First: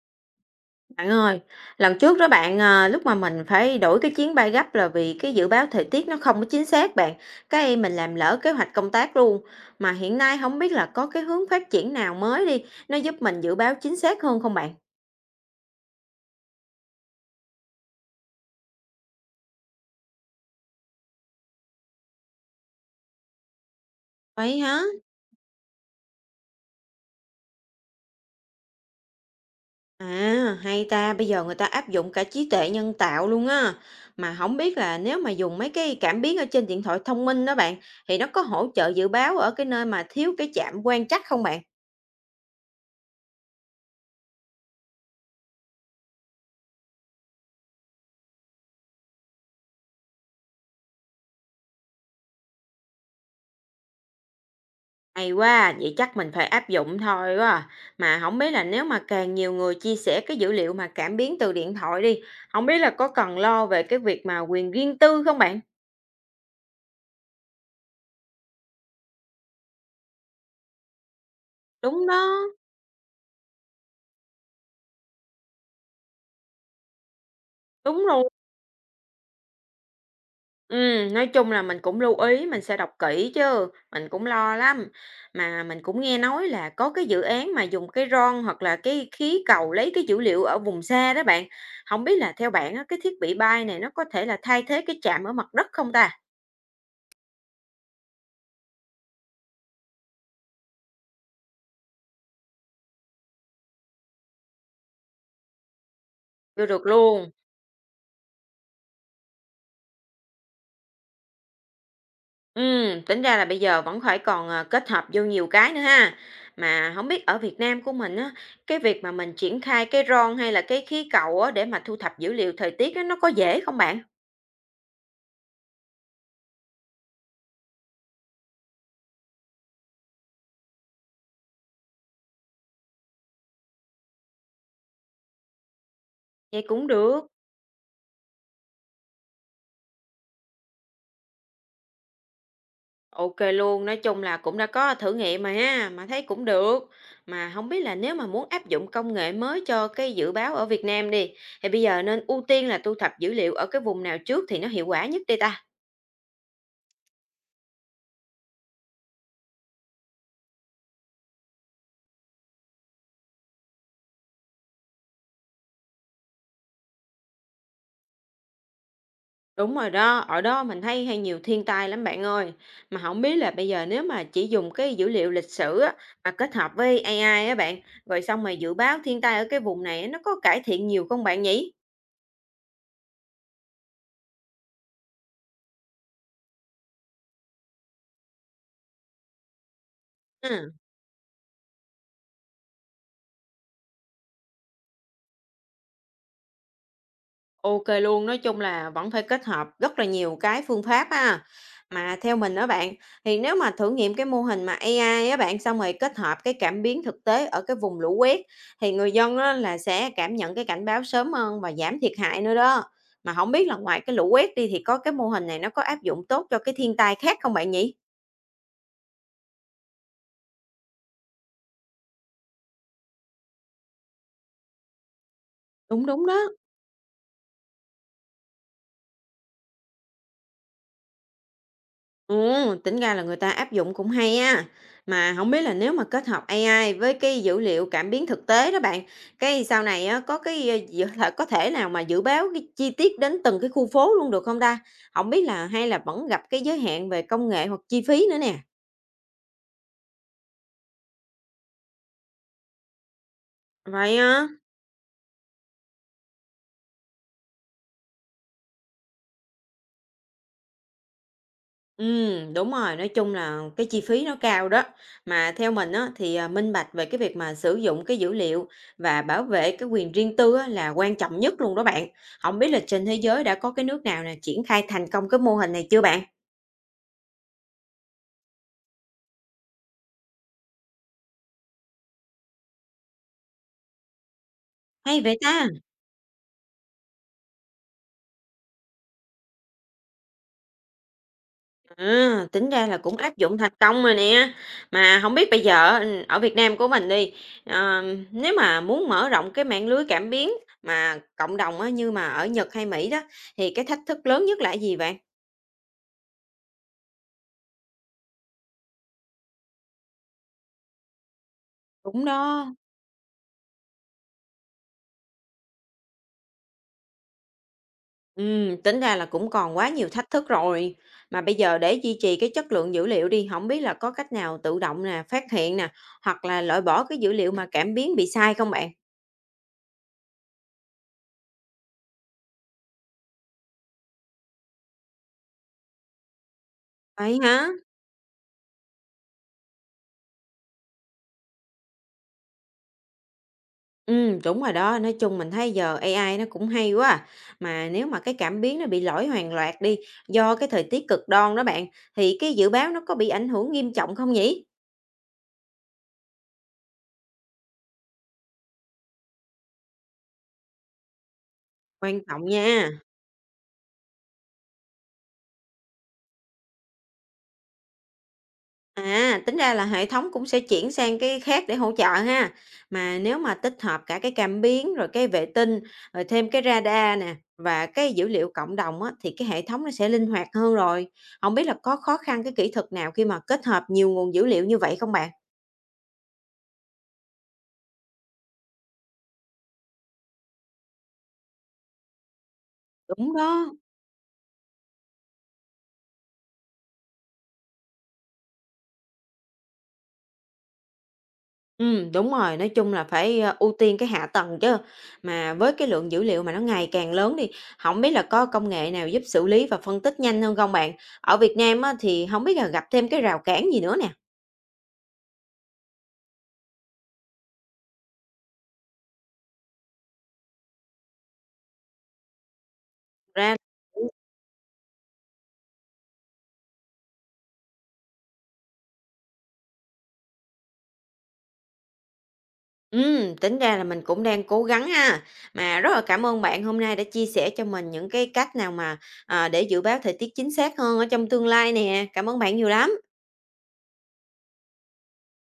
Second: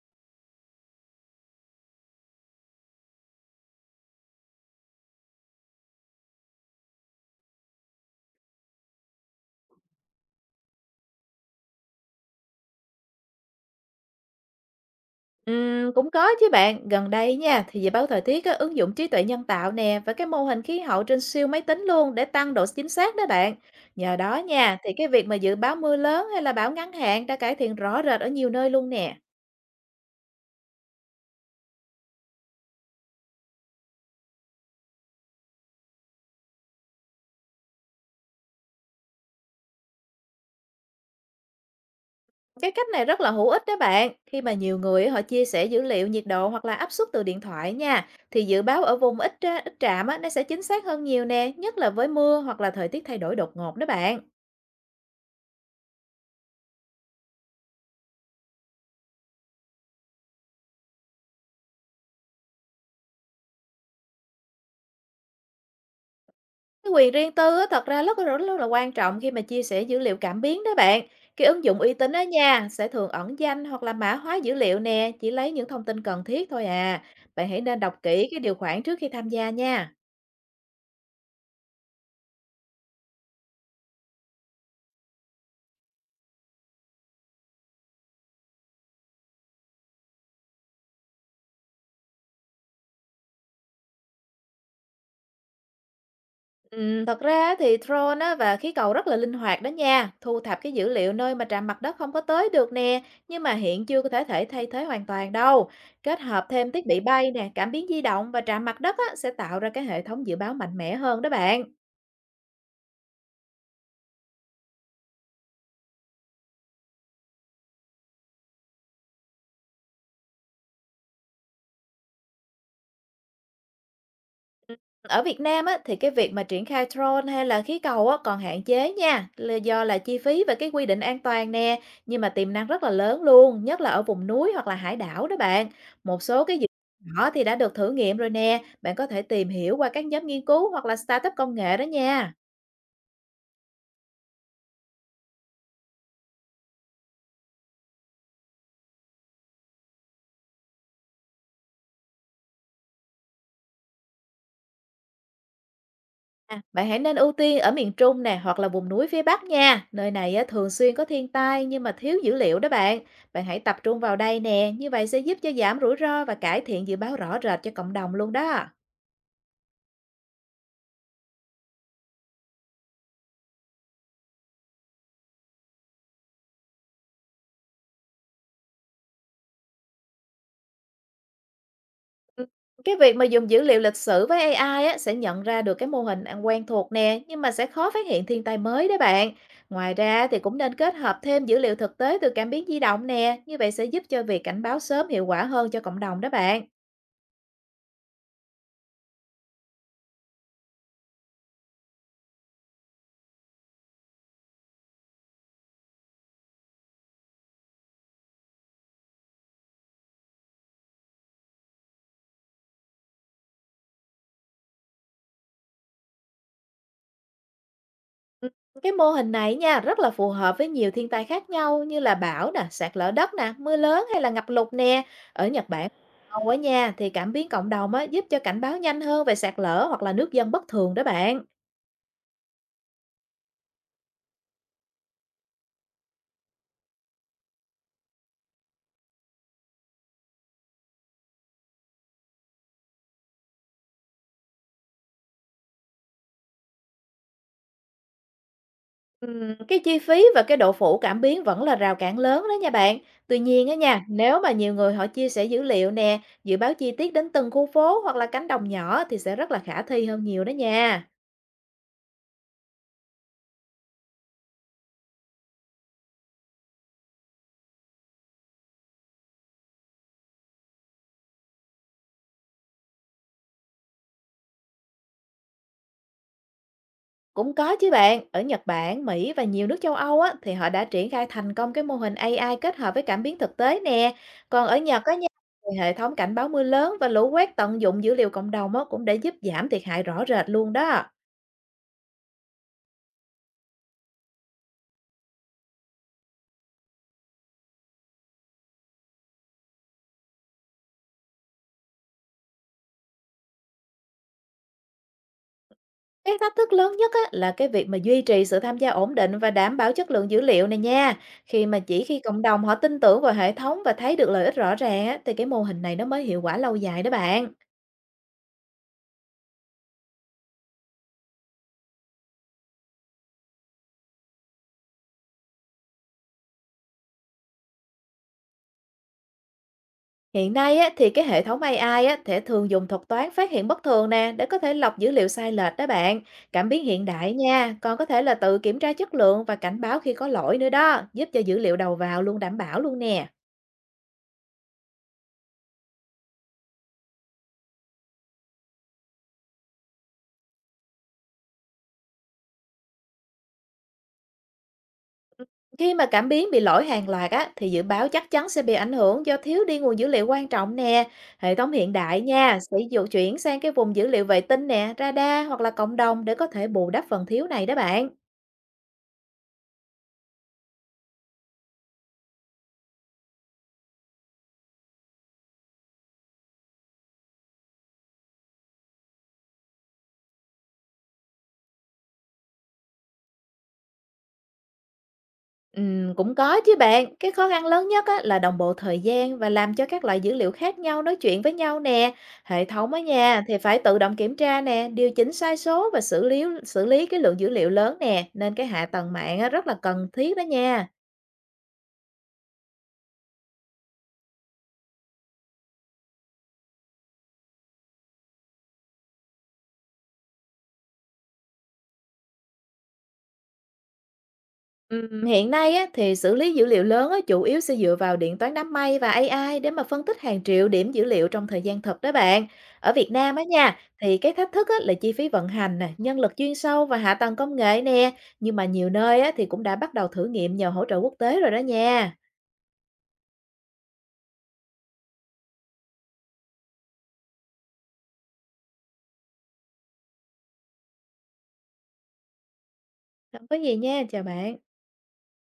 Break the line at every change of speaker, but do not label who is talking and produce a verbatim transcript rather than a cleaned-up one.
Bạn ơi, lần trước đó bạn à, lúc mà mình phải đổi cái chuyến bay gấp là vì cái dự báo thời tiết nó không có chính xác bạn. Cái mình làm lỡ kế hoạch công tác luôn. Mà hiện nay không biết là có cái hướng phát triển nào mới đi, nó giúp mình dự báo chính xác hơn không bạn?
Ừm, cũng có chứ bạn. Gần đây nha, thì dự báo thời tiết á, ứng dụng trí tuệ nhân tạo nè và cái mô hình khí hậu trên siêu máy tính luôn để tăng độ chính xác đó bạn. Nhờ đó
Vậy
nha,
hả?
thì cái việc mà dự báo mưa lớn hay là bão ngắn hạn đã cải thiện rõ rệt ở nhiều nơi luôn nè.
À, hay ta, bây giờ người ta áp dụng cả trí tuệ nhân tạo luôn á. Mà không biết là nếu mà dùng mấy cái cảm biến ở trên điện thoại thông minh đó bạn, thì nó có hỗ trợ dự báo ở cái nơi mà thiếu cái chạm quan trắc không bạn?
Cái cách này rất là hữu ích đó bạn. Khi mà nhiều người á, họ chia sẻ dữ liệu nhiệt độ hoặc là áp suất từ điện thoại nha, thì dự báo ở vùng ít ra- ít trạm á, nó sẽ chính xác hơn nhiều nè, nhất là với mưa hoặc là thời tiết thay đổi đột ngột đó bạn.
Hay quá, vậy chắc mình phải áp dụng thôi quá à. Mà không biết là nếu mà càng nhiều người chia sẻ cái dữ liệu mà cảm biến từ điện thoại đi, không biết là có cần lo về cái việc mà quyền riêng tư không bạn?
Cái quyền riêng tư á, thật ra rất là rất là quan trọng khi mà chia sẻ dữ liệu cảm biến đó bạn. Cái ứng dụng uy
Đúng
tín
đó.
đó nha, sẽ thường ẩn danh hoặc là mã hóa dữ liệu nè, chỉ lấy những thông tin cần thiết thôi à. Bạn hãy nên đọc
Đúng
kỹ
rồi.
cái điều khoản trước khi tham gia nha.
Ừm, nói chung là mình cũng lưu ý, mình sẽ đọc kỹ chứ, mình cũng lo lắm. Mà mình cũng nghe nói là có cái dự án mà dùng cái ron hoặc là cái khí cầu lấy cái dữ liệu ở vùng xa đó bạn. Không biết là theo bạn á, cái thiết bị bay này nó có thể là thay thế cái trạm ở mặt đất không ta?
Ừm, thật ra thì drone á, và khí cầu rất là linh hoạt đó nha, thu thập cái dữ liệu nơi mà trạm mặt đất không có tới được nè, nhưng mà hiện chưa có thể thể thay thế hoàn toàn đâu. Kết hợp
Chưa
thêm thiết
được
bị bay
luôn.
nè, cảm biến di động và trạm mặt đất á, sẽ tạo ra cái hệ thống dự báo mạnh mẽ hơn đó bạn.
Ừm, tính ra là bây giờ vẫn phải còn, ờ, kết hợp vô nhiều cái nữa ha. Mà không biết ở Việt Nam của mình á, cái việc mà mình triển khai cái drone hay là cái khí cầu á, để mà thu thập dữ liệu thời tiết á, nó có dễ không bạn?
Ừm, Ở Việt Nam á, thì cái việc mà triển khai drone hay là khí cầu á, còn hạn chế nha, là do là chi phí và cái quy định an toàn nè, nhưng mà tiềm năng rất là lớn luôn, nhất là ở vùng núi hoặc là hải đảo đó bạn. Một số cái
Vậy
dự
cũng
án
được.
nhỏ thì đã được thử nghiệm rồi nè, bạn có thể tìm hiểu qua các nhóm nghiên cứu hoặc là startup công nghệ đó nha.
OK luôn, nói chung là cũng đã có thử nghiệm mà ha, mà thấy cũng được. Mà không biết là nếu mà muốn áp dụng công nghệ mới cho cái dự báo ở Việt Nam đi, thì bây giờ nên ưu tiên là thu thập dữ liệu ở cái vùng nào trước thì nó hiệu quả nhất đây ta?
À, bạn hãy nên ưu tiên ở miền Trung nè hoặc là vùng núi phía Bắc nha. Nơi này á, thường xuyên có thiên tai nhưng mà thiếu dữ liệu đó bạn. Bạn hãy tập trung vào đây nè, như vậy sẽ giúp cho giảm rủi ro và cải thiện dự báo rõ rệt cho cộng đồng luôn đó.
Đúng rồi đó, ở đó mình thấy hay nhiều thiên tai lắm bạn ơi. Mà không biết là bây giờ nếu mà chỉ dùng cái dữ liệu lịch sử á, mà kết hợp với a i á bạn, rồi xong mà dự báo thiên tai ở cái vùng này nó có cải thiện nhiều không bạn nhỉ?
Ừ, cái việc mà dùng dữ liệu lịch sử với a i á, sẽ nhận ra được cái mô hình ăn quen thuộc nè, nhưng mà sẽ khó phát hiện thiên tai mới đó bạn. Ngoài ra thì cũng
Ừ.
nên kết hợp thêm dữ liệu thực tế từ cảm biến di động nè, như vậy sẽ giúp cho việc cảnh báo sớm hiệu quả hơn cho cộng đồng đó bạn.
OK luôn, nói chung là vẫn phải kết hợp rất là nhiều cái phương pháp ha. Mà theo mình á bạn, thì nếu mà thử nghiệm cái mô hình mà a i á bạn, xong rồi kết hợp cái cảm biến thực tế ở cái vùng lũ quét thì người dân á là sẽ cảm nhận cái cảnh báo sớm hơn và giảm thiệt hại nữa đó. Mà không biết là ngoài cái lũ quét đi thì có cái mô hình này nó có áp dụng tốt cho cái thiên tai khác không bạn nhỉ?
Ừm, cái mô hình này nha, rất là phù hợp với nhiều thiên tai khác nhau như là bão nè, sạt lở đất nè, mưa lớn hay là ngập lụt nè. Ở Nhật Bản
Đúng đúng đó.
Âu á nha, thì cảm biến cộng đồng á, giúp cho cảnh báo nhanh hơn về sạt lở hoặc là nước dâng bất thường đó bạn.
Ồ, tính ra là người ta áp dụng cũng hay á. Mà không biết là nếu mà kết hợp a i với cái dữ liệu cảm biến thực tế đó bạn, cái sau này á, có cái, ơ, dự là có thể nào mà dự báo cái chi tiết đến từng cái khu phố luôn được không ta? Không biết là hay là vẫn gặp cái giới hạn về công nghệ hoặc chi phí nữa nè?
Ừm, cái chi phí và cái độ phủ cảm biến vẫn là rào cản lớn đó nha bạn. Tuy nhiên á nha,
Vậy
nếu
á?
mà nhiều người họ chia sẻ dữ liệu nè, dự báo chi tiết đến từng khu phố hoặc là cánh đồng nhỏ thì sẽ rất là khả thi hơn nhiều đó nha.
Ừm, đúng rồi, nói chung là cái chi phí nó cao đó. Mà theo mình á, thì, à, minh bạch về cái việc mà sử dụng cái dữ liệu và bảo vệ cái quyền riêng tư á, là quan trọng nhất luôn đó bạn. Không biết là trên thế giới đã có cái nước nào là triển khai thành công cái mô hình này chưa bạn?
Cũng có chứ bạn, ở Nhật Bản, Mỹ và nhiều nước châu Âu á, thì họ đã triển khai thành công cái mô hình a i kết hợp với cảm biến thực tế nè. Còn ở Nhật á
Hay
nha,
vậy ta?
thì hệ thống cảnh báo mưa lớn và lũ quét tận dụng dữ liệu cộng đồng á, cũng đã giúp giảm thiệt hại rõ rệt luôn đó.
À, tính ra là cũng áp dụng thành công rồi nè. Mà không biết bây giờ á, ở Việt Nam của mình đi, ờ, nếu mà muốn mở rộng cái mạng lưới cảm biến mà cộng đồng á, như mà ở Nhật hay Mỹ đó, thì cái thách thức lớn nhất là cái gì bạn?
Cái thách thức lớn nhất á, là cái việc mà duy trì sự tham gia ổn định và đảm bảo chất lượng dữ liệu này nha. Khi mà chỉ khi
Đúng
cộng đồng
đó.
họ tin tưởng vào hệ thống và thấy được lợi ích rõ ràng á, thì cái mô hình này nó mới hiệu quả lâu dài đó bạn.
Ừm, tính ra là cũng còn quá nhiều thách thức rồi. Mà bây giờ để duy trì cái chất lượng dữ liệu đi, không biết là có cách nào tự động nè, phát hiện nè, hoặc là loại bỏ cái dữ liệu mà cảm biến bị sai không bạn?
Hiện nay á, thì cái hệ thống a i á, thể thường dùng thuật toán phát hiện bất thường nè để có thể lọc dữ liệu sai lệch đó bạn. Cảm biến hiện đại
Vậy hả?
nha, còn có thể là tự kiểm tra chất lượng và cảnh báo khi có lỗi nữa đó, giúp cho dữ liệu đầu vào luôn đảm bảo luôn nè.
Ừm, đúng rồi đó, nói chung mình thấy giờ a i nó cũng hay quá à. Mà nếu mà cái cảm biến nó bị lỗi hoàn loạt đi, do cái thời tiết cực đoan đó bạn, thì cái dự báo nó có bị ảnh hưởng nghiêm trọng không nhỉ?
Khi mà cảm biến bị lỗi hàng loạt á, thì dự báo chắc chắn sẽ bị ảnh hưởng do thiếu đi nguồn dữ liệu quan trọng nè. Hệ thống hiện
Quan
đại
trọng
nha, sẽ
nha.
dụ chuyển sang cái vùng dữ liệu vệ tinh nè, radar hoặc là cộng đồng để có thể bù đắp phần thiếu này đó bạn.
À, tính ra là hệ thống cũng sẽ chuyển sang cái khác để hỗ trợ ha. Mà nếu mà tích hợp cả cái cảm biến rồi cái vệ tinh rồi thêm cái radar nè và cái dữ liệu cộng đồng á, thì cái hệ thống nó sẽ linh hoạt hơn rồi. Không biết là có khó khăn cái kỹ thuật nào khi mà kết hợp nhiều nguồn dữ liệu như vậy không bạn?
Ừm, cũng có chứ bạn. Cái khó khăn lớn nhất á, là đồng bộ thời gian và làm cho các loại dữ liệu khác nhau nói chuyện với nhau nè. Hệ thống á
Đúng
nha, thì
đó.
phải tự động kiểm tra nè, điều chỉnh sai số và xử lý xử lý cái lượng dữ liệu lớn nè. Nên cái hạ tầng mạng á, rất là cần thiết đó nha.
Ừ, đúng rồi, nói chung là phải ờ, ưu tiên cái hạ tầng chứ. Mà với cái lượng dữ liệu mà nó ngày càng lớn đi, không biết là có công nghệ nào giúp xử lý và phân tích nhanh hơn không bạn? Ở Việt Nam á, thì không biết là gặp thêm cái rào cản gì nữa nè.
Ừm, hiện nay á, thì xử lý dữ liệu lớn á, chủ yếu sẽ dựa vào điện toán đám mây và a i để mà phân tích hàng triệu điểm dữ liệu trong thời gian thật đó bạn. Ở Việt Nam á
Ra
nha, thì cái thách thức á, là chi phí vận hành nè, nhân lực chuyên sâu và hạ tầng công nghệ nè. Nhưng mà nhiều nơi á, thì cũng đã bắt đầu thử nghiệm nhờ hỗ trợ quốc tế rồi đó nha.
ừm, tính ra là mình cũng đang cố gắng ha. Mà rất là cảm ơn bạn hôm nay đã chia sẻ cho mình những cái cách nào mà, à, để dự báo thời tiết chính xác hơn ở trong tương lai nè. Cảm ơn bạn nhiều lắm.
Không có gì nha, chào bạn.